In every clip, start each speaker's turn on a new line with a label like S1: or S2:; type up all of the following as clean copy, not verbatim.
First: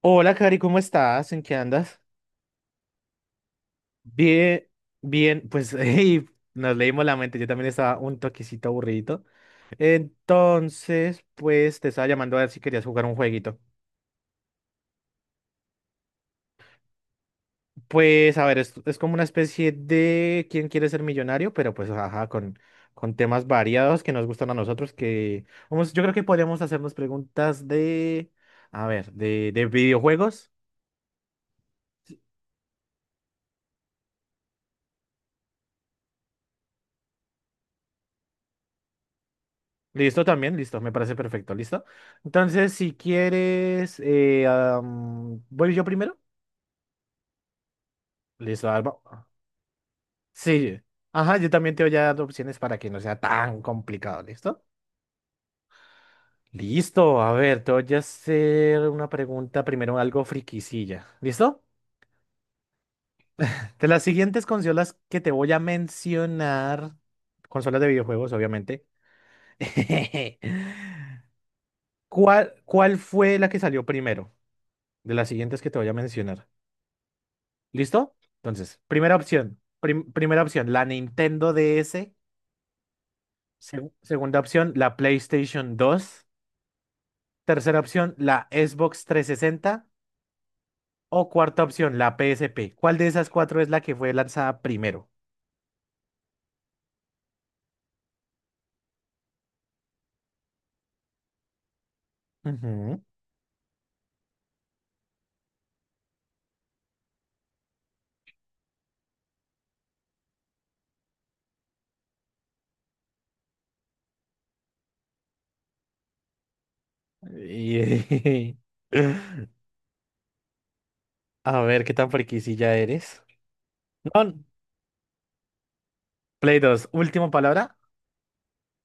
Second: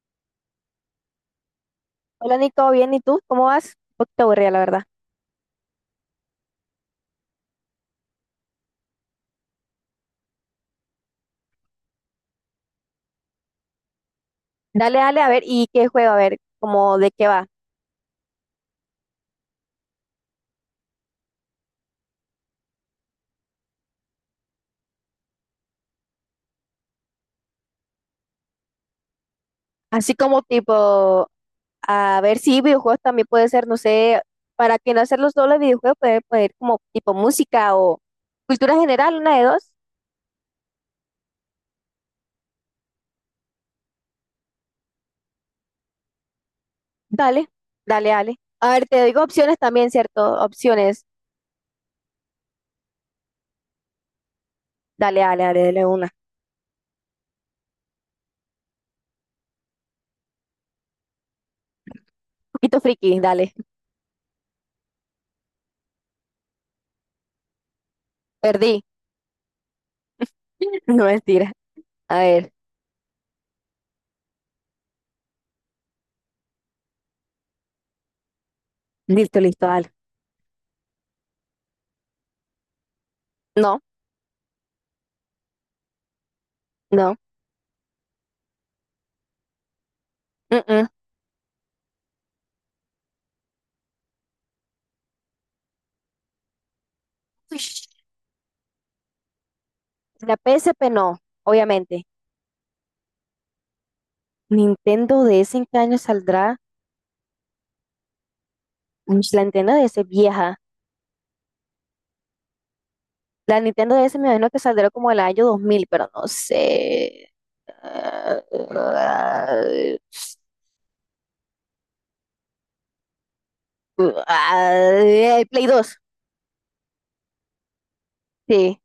S1: Hola, Cari, ¿cómo estás? ¿En qué andas?
S2: Hola Nico, bien, ¿y tú? ¿Cómo vas? Un poquito aburrida, la
S1: Bien,
S2: verdad.
S1: bien, pues hey, nos leímos la mente, yo también estaba un toquecito aburrido. Entonces, pues te estaba llamando a ver si querías jugar un jueguito.
S2: Dale, dale, a ver, ¿y qué juego? A ver, como de qué va.
S1: Pues a ver, es como una especie de ¿Quién quiere ser millonario? Pero pues ajá, con temas variados que nos gustan a nosotros, que vamos, yo creo que podríamos hacernos preguntas de, a ver, de
S2: Así como
S1: videojuegos.
S2: tipo, a ver si videojuegos también puede ser, no sé, para que no hacer los dobles videojuegos, puede poner como tipo música o cultura general, una de dos.
S1: Listo también, listo, me parece perfecto, listo. Entonces, si quieres, voy yo primero.
S2: Dale, dale, dale.
S1: Listo,
S2: A ver, te digo
S1: Alba.
S2: opciones también, ¿cierto?
S1: Sí,
S2: Opciones.
S1: ajá, yo también te voy a dar opciones para que no sea tan complicado, ¿listo?
S2: Dale, dale, dale, dale una. Un
S1: Listo, a ver, te voy a hacer una pregunta primero, algo friquisilla, ¿listo?
S2: poquito friki, dale.
S1: De las siguientes consolas que te voy a mencionar, consolas de videojuegos,
S2: Perdí.
S1: obviamente.
S2: No, mentira. A ver,
S1: ¿Cuál fue la que salió primero? De las siguientes que te voy a mencionar. ¿Listo? Entonces, primera
S2: listo,
S1: opción,
S2: listo, dale.
S1: primera opción, la Nintendo DS.
S2: No,
S1: Segunda opción, la PlayStation 2.
S2: no.
S1: Tercera opción, la Xbox 360.
S2: Mm, mm.
S1: O cuarta opción, la PSP. ¿Cuál de esas cuatro es la que fue lanzada primero?
S2: La P S P no, obviamente.
S1: Ujú.
S2: Nintendo DS en qué año saldrá. Uy, la Nintendo DS vieja. La Nintendo DS me imagino que saldrá como el año 2000 pero no sé. Ah,
S1: Y- A ver, ¿qué tan friquisilla eres? No,
S2: el Play dos.
S1: Play 2. Última palabra.
S2: Sí,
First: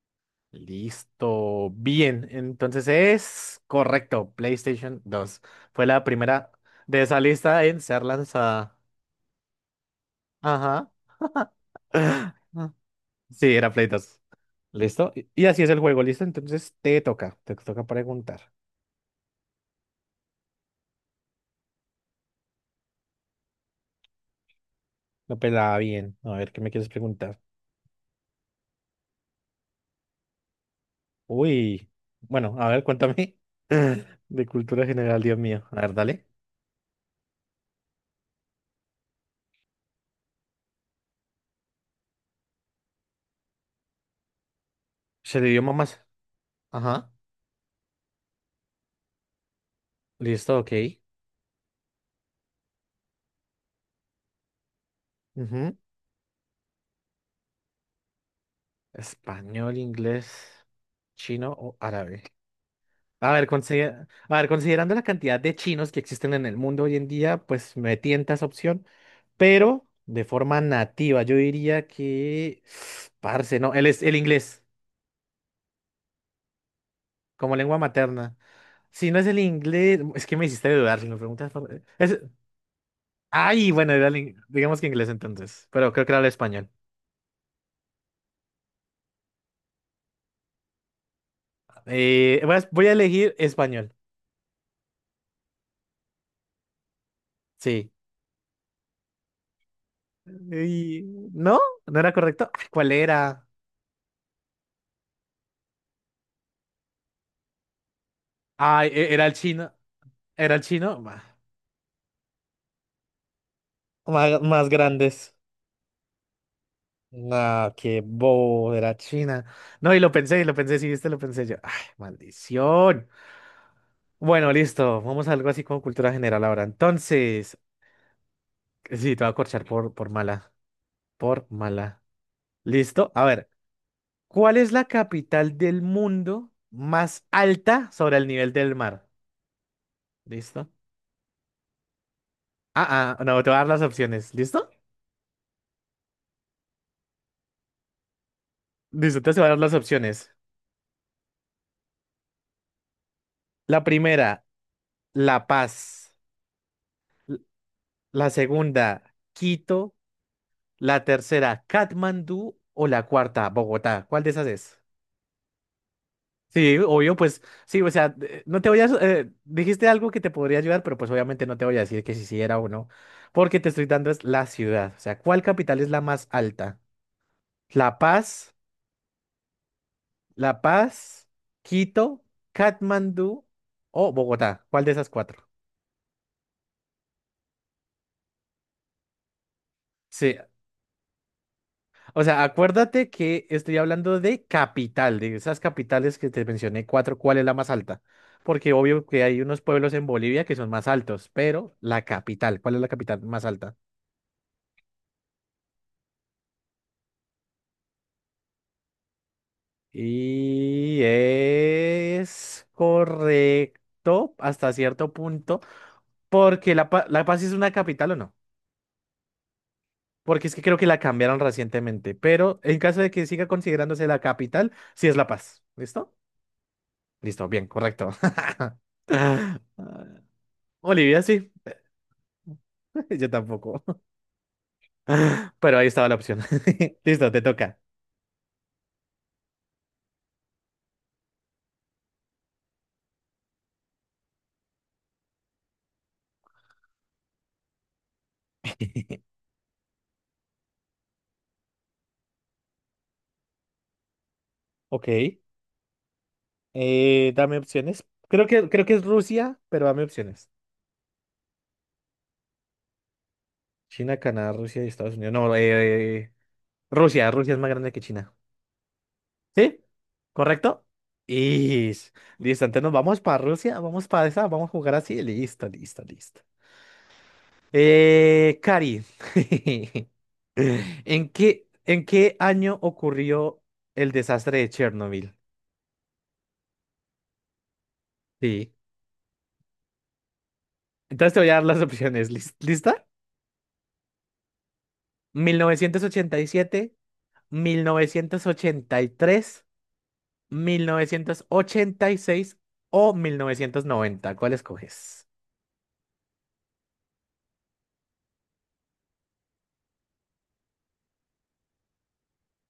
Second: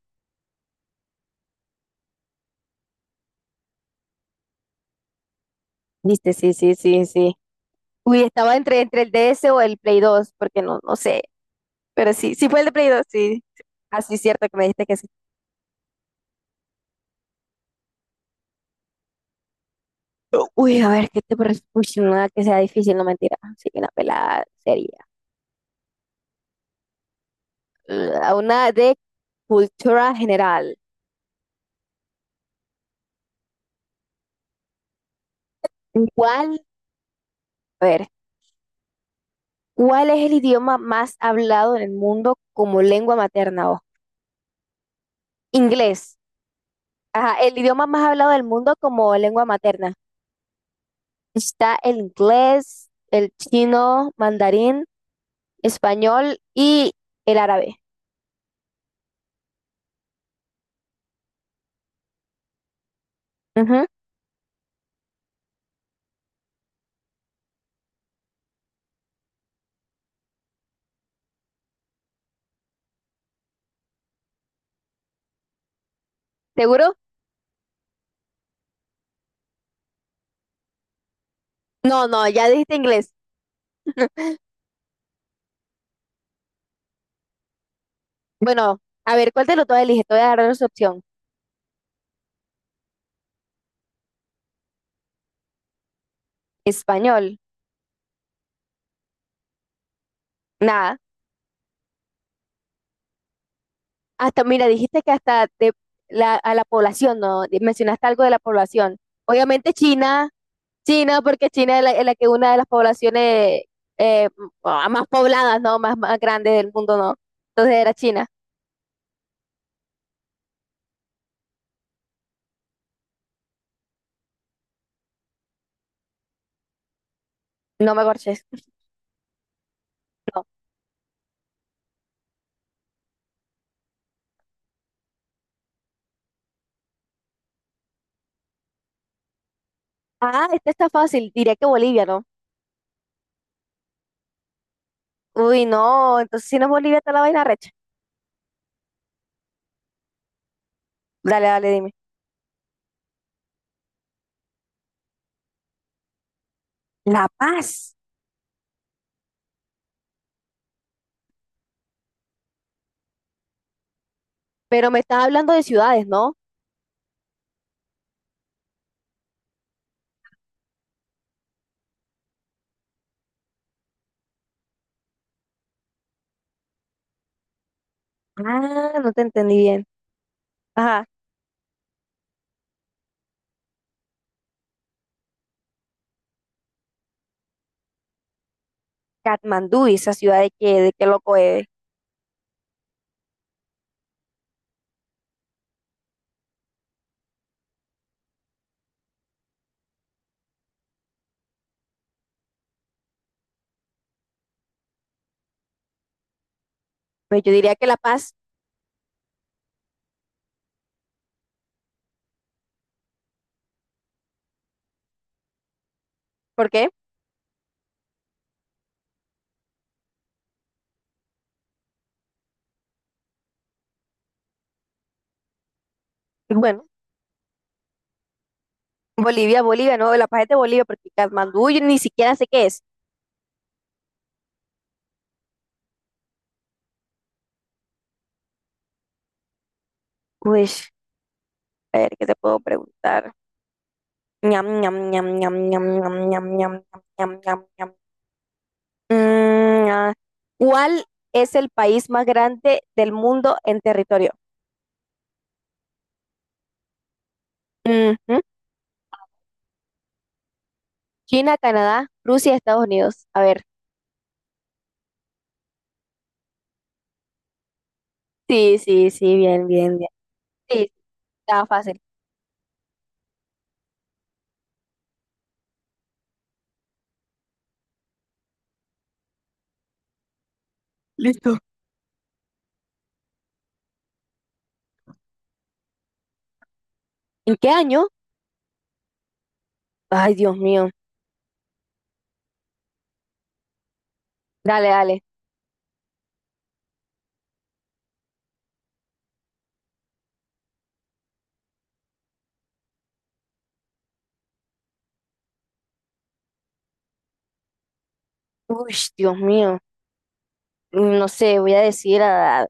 S1: Listo. Bien, entonces es correcto. PlayStation 2 fue la
S2: viste,
S1: primera
S2: sí, sí,
S1: de
S2: sí,
S1: esa
S2: sí.
S1: lista en ser
S2: Uy, estaba
S1: lanzada.
S2: entre el D S o el Play dos porque no,
S1: Ajá.
S2: no sé. Pero sí, sí fue el de Play dos sí.
S1: Sí, era Play
S2: Así
S1: dos
S2: es cierto que me dijiste que sí.
S1: ¿Listo? Y así es el juego, ¿listo? Entonces te toca preguntar.
S2: Uy, a ver, ¿qué te parece? Uy, no, nada que sea difícil, no mentira. Sí, una pelada serie.
S1: Lo pelaba bien. A ver, ¿qué me quieres preguntar?
S2: Una de cultura general.
S1: Uy. Bueno, a ver, cuéntame. De cultura general, Dios mío. A ver, dale.
S2: ¿Cuál, a ver, cuál es el idioma más hablado en el mundo como lengua materna? O
S1: Se le dio más.
S2: inglés.
S1: Ajá.
S2: Ajá, el idioma más hablado del mundo como lengua materna.
S1: Listo, ok.
S2: Está el inglés, el chino, mandarín,
S1: Ujú.
S2: español y el árabe.
S1: Español, inglés, chino o árabe. A ver,
S2: Ujú.
S1: a ver, considerando la cantidad de chinos que existen en el mundo hoy en día, pues me tienta esa opción, pero de forma nativa, yo diría que, parce, no, el inglés
S2: ¿Seguro?
S1: como lengua materna. Si no es el inglés, es que me hiciste dudar, si me preguntas por...
S2: No, no, ya dijiste inglés.
S1: Ay, bueno, era el digamos que inglés entonces, pero creo que era el español.
S2: Bueno, a ver, ¿cuál de los dos eliges? Te voy a dar otra opción.
S1: Voy a elegir español,
S2: Español.
S1: sí.
S2: Nada.
S1: Y- ¿No? ¿No era correcto? Ah, ¿cuál era?
S2: Hasta, mira, dijiste que hasta de a la población, ¿no? Mencionaste algo de la
S1: Ay,
S2: población.
S1: era el chino.
S2: Obviamente China.
S1: ¿Era el chino?
S2: China,
S1: Bah.
S2: porque China es es la que una de las poblaciones
S1: Más
S2: más
S1: grandes.
S2: pobladas, ¿no? Más grandes del mundo, ¿no?
S1: No,
S2: Entonces era
S1: qué
S2: China.
S1: bobo, era China. No, y lo pensé, sí, viste, lo pensé yo. Ay, maldición. Bueno, listo, vamos a algo así como cultura general ahora. Entonces,
S2: No me corches.
S1: sí, te voy a corchar por
S2: No.
S1: mala, por mala. Listo, a ver, ¿cuál es la capital del mundo más alta sobre el nivel del mar?
S2: Ah,
S1: ¿Listo?
S2: esta está fácil. Diría que Bolivia, ¿no?
S1: Ah, ah, no, te voy a dar las opciones, ¿listo?
S2: Uy, no. Entonces si no es Bolivia, está la vaina recha.
S1: Listo, entonces te voy a dar las opciones.
S2: Dale, dale, dime.
S1: La primera, La Paz.
S2: La
S1: L-
S2: Paz.
S1: La segunda, Quito. La tercera, Katmandú. O la cuarta, Bogotá. ¿Cuál de esas es?
S2: Pero me estás hablando de ciudades, ¿no?
S1: Sí, obvio, pues sí, o sea, no te voy a... dijiste algo que te podría ayudar, pero pues obviamente no te voy a decir que si sí era o no, porque te estoy dando es la ciudad. O sea, ¿cuál capital es la más alta? La Paz,
S2: Ah, no te entendí bien.
S1: La
S2: Ajá.
S1: Paz, Quito, Katmandú o Bogotá. ¿Cuál de esas cuatro?
S2: Katmandú, ¿y esa
S1: Sí,
S2: ciudad de qué loco es?
S1: o sea, acuérdate que estoy hablando de capital, de esas capitales que te mencioné cuatro, ¿cuál es la más alta? Porque obvio que hay unos pueblos en Bolivia que son más altos, pero la capital, ¿cuál es la capital más alta?
S2: Pues yo diría que La Paz.
S1: Y es correcto hasta cierto punto,
S2: ¿Por
S1: porque La,
S2: qué?
S1: Pa- La Paz es una capital o no, porque es que creo que la cambiaron recientemente, pero en caso de que siga considerándose la capital, sí es La Paz, ¿listo?
S2: Bueno.
S1: Listo, bien, correcto. Ah,
S2: Bolivia, Bolivia, no, La Paz es de Bolivia, porque
S1: Bolivia, sí.
S2: Katmandú yo ni siquiera sé qué es.
S1: Yo tampoco. Pero ahí estaba la opción. Listo, te toca.
S2: Pues, a ver, ¿qué te puedo preguntar? Ñam, ñam, ñam, ñam, ñam, ñam, ñam, ñam, ñam, ñam, ñam. Mm, ah, ¿cuál es el país más grande del mundo en territorio?
S1: Ok. Dame opciones.
S2: Ujú.
S1: Creo que es Rusia, pero dame opciones.
S2: China, Canadá, Rusia, Estados Unidos. A ver,
S1: China, Canadá, Rusia y Estados Unidos. No, Rusia. Rusia es más grande que China.
S2: sí, sí, sí, bien,
S1: ¿Sí?
S2: bien, bien.
S1: ¿Correcto?
S2: Sí, estaba
S1: Y
S2: fácil.
S1: listo, entonces nos vamos para Rusia, vamos para esa, vamos a jugar así. Listo, listo, listo. Cari, ¿en
S2: Listo.
S1: qué, en qué año ocurrió el desastre de Chernobyl?
S2: ¿En qué año?
S1: Sí.
S2: Ay, Dios mío.
S1: Entonces te voy a dar las opciones. ¿Lista?
S2: Dale, dale.
S1: 1987, 1983, 1986 o 1990. ¿Cuál escoges?
S2: Uy, Dios mío. Mm, no sé, voy a decir a...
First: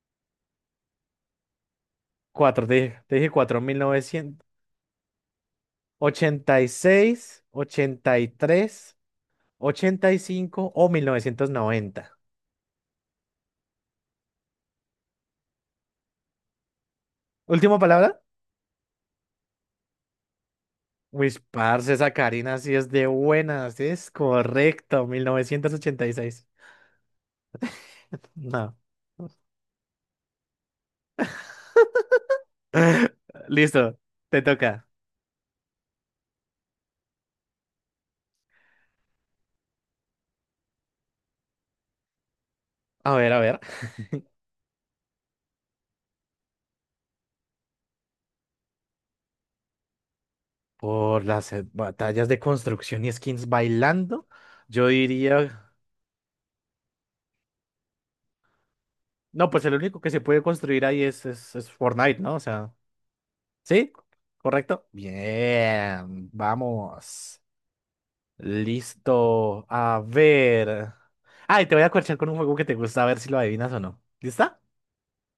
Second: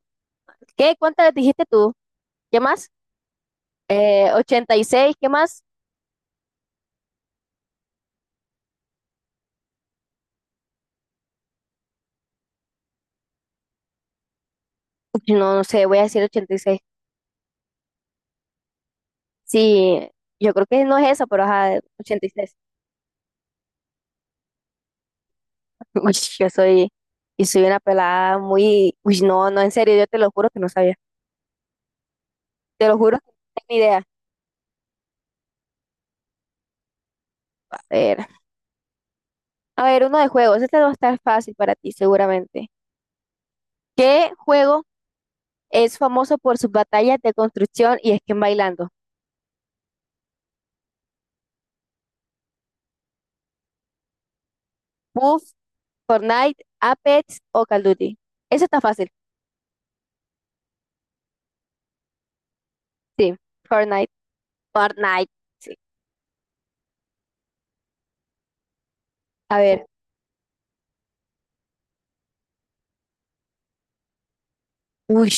S2: ¿Qué? ¿Cuántas dijiste tú? ¿Qué
S1: Cuatro, te
S2: más?
S1: dije, te dije cuatro. mil novecientos
S2: 86, ¿qué más?
S1: ochenta y seis, ochenta y tres, ochenta y cinco o 1990.
S2: No, no sé, voy a decir 86.
S1: ¿Última palabra?
S2: Sí, yo creo que no es eso,
S1: Uy,
S2: pero ajá,
S1: parce, esa
S2: 86.
S1: Karina sí es de buenas. Sí, es correcto, Mil novecientos ochenta y
S2: Uy,
S1: seis.
S2: yo soy, y soy una pelada
S1: No.
S2: muy... Uy, no, no, en serio, yo te lo juro que no sabía. Te lo juro que no tengo ni
S1: Listo,
S2: idea.
S1: te toca.
S2: A ver, a ver, uno de juegos. Este va a estar fácil para ti, seguramente.
S1: A ver, a ver.
S2: ¿Qué juego es famoso por sus batallas de construcción y esquema bailando?
S1: Por las batallas de construcción y skins bailando, yo
S2: Puff,
S1: diría.
S2: Fortnite, Apex o Call of Duty. Eso está fácil.
S1: No, pues el único que se puede construir ahí es, es Fortnite, ¿no? O sea,
S2: Sí,
S1: ¿sí?
S2: Fortnite.
S1: ¿Correcto?
S2: Fortnite. Sí.
S1: Bien, vamos.
S2: A
S1: Listo.
S2: ver.
S1: A ver. Ay, te voy a corchar con un juego que te gusta, a ver si lo adivinas o no. ¿Lista?
S2: Uy,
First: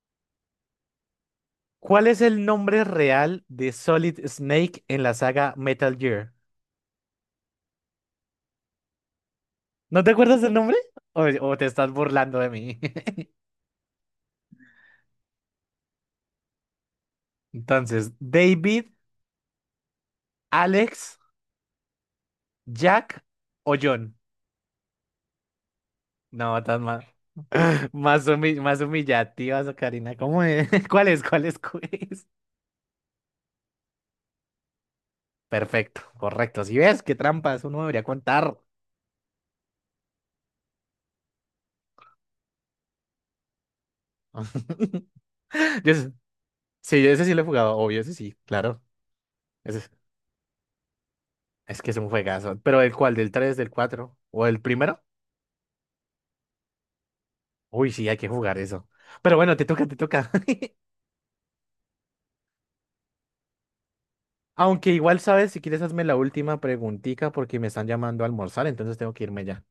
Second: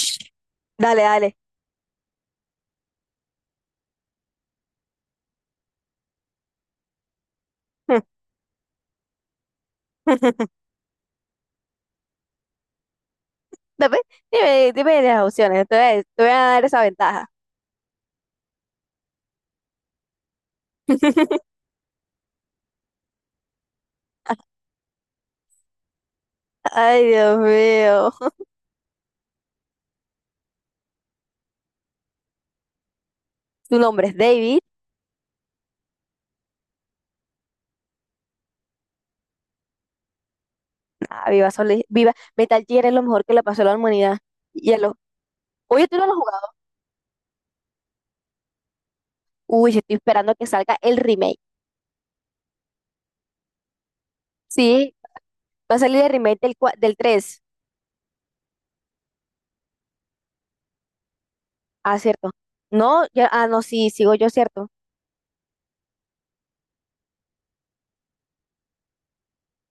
S2: dale, dale.
S1: ¿Cuál es el nombre real de Solid Snake en la saga Metal Gear? ¿No te acuerdas del nombre? ¿O o te estás burlando de mí?
S2: Dame, dime, dime las opciones. Te voy a dar esa ventaja.
S1: Entonces, ¿David, Alex, Jack o John? No, tan
S2: Ay,
S1: más,
S2: Dios mío.
S1: más, humi- más humillativas, Karina. ¿Cómo es? ¿Cuál es? ¿Cuál es? ¿Cuál es?
S2: Tu nombre es David.
S1: Perfecto, correcto. Si ves qué trampas uno debería contar.
S2: Ah, viva, viva. Metal Gear es lo mejor que le pasó a la humanidad. Y a los... Oye,
S1: Yo
S2: tú no lo
S1: ese-
S2: has jugado.
S1: sí, yo ese sí lo he jugado, obvio, ese sí, claro.
S2: Uy,
S1: Ese
S2: estoy esperando que salga el remake.
S1: es que es un juegazo. Pero ¿el cuál? ¿Del 3, del 4 o el
S2: Sí,
S1: primero?
S2: va a salir el remake del 3.
S1: Uy, sí, hay que jugar eso. Pero bueno, te toca, te toca.
S2: Ah, cierto. No, ya, ah, no, sí, sigo yo, cierto.
S1: Aunque igual sabes, si quieres hazme la última preguntica porque me están llamando a almorzar, entonces tengo que irme ya.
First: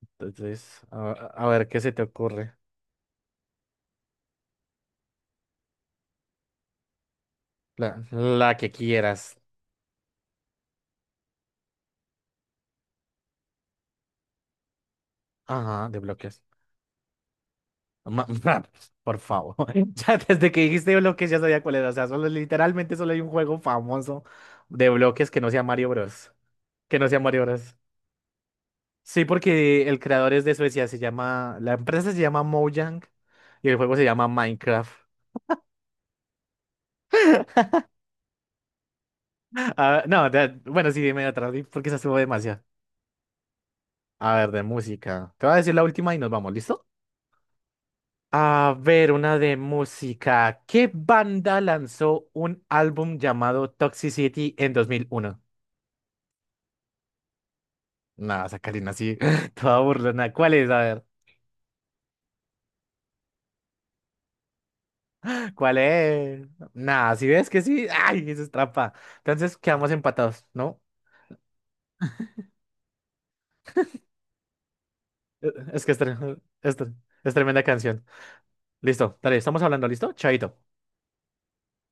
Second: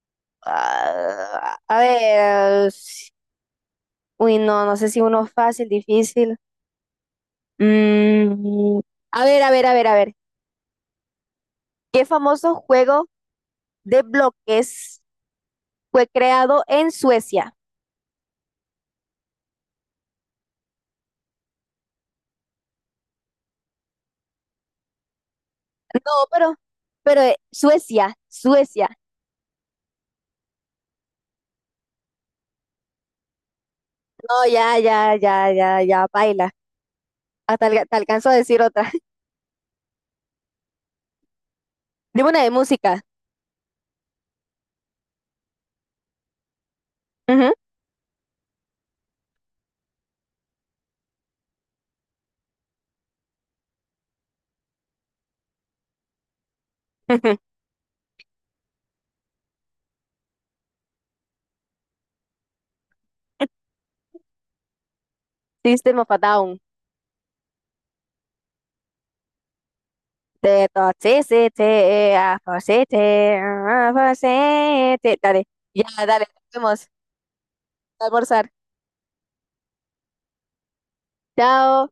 S1: Entonces, a
S2: Ah,
S1: ver
S2: a
S1: qué se te ocurre.
S2: ver, uy, no, no sé si uno fácil, difícil.
S1: La que
S2: Mm, a
S1: quieras.
S2: ver, a ver, a ver, a ver. ¿Qué famoso juego de bloques
S1: Ajá, de
S2: fue
S1: bloques.
S2: creado en Suecia?
S1: Ma- por favor. Ya desde que dijiste bloques ya sabía cuál era. O sea, solo, literalmente solo hay un juego famoso de bloques que no sea Mario
S2: No,
S1: Bros.
S2: pero,
S1: Que no sea
S2: pero
S1: Mario Bros.
S2: Suecia, Suecia.
S1: Sí, porque el creador es de Suecia. Se llama. La empresa se llama Mojang y el juego se llama
S2: No, ya,
S1: Minecraft.
S2: ya, ya, ya, ya, baila. Te alcanzo a decir otra.
S1: Ah, no, bueno, sí, dime otra, porque se estuvo
S2: Dime una de
S1: demasiado.
S2: música.
S1: A ver, de música. Te voy a decir la última y nos vamos, ¿listo?
S2: Ujú.
S1: A ver, una de música. ¿Qué banda lanzó un álbum llamado Toxicity en 2001? Nada, Sacarina, así, toda burlona. ¿Cuál es? A ver, ¿cuál
S2: System of a
S1: es?
S2: Down.
S1: Nada, si ves que sí, ay, eso es trampa. Entonces quedamos empatados,
S2: Te
S1: ¿no?
S2: toxicity, afoxity, afoxity. Dale,
S1: Eh, Es que es,
S2: ya, dale, nos vemos.
S1: es tremenda canción.
S2: A almorzar.
S1: Listo, dale, estamos hablando, ¿listo? Chaito.
S2: Chao.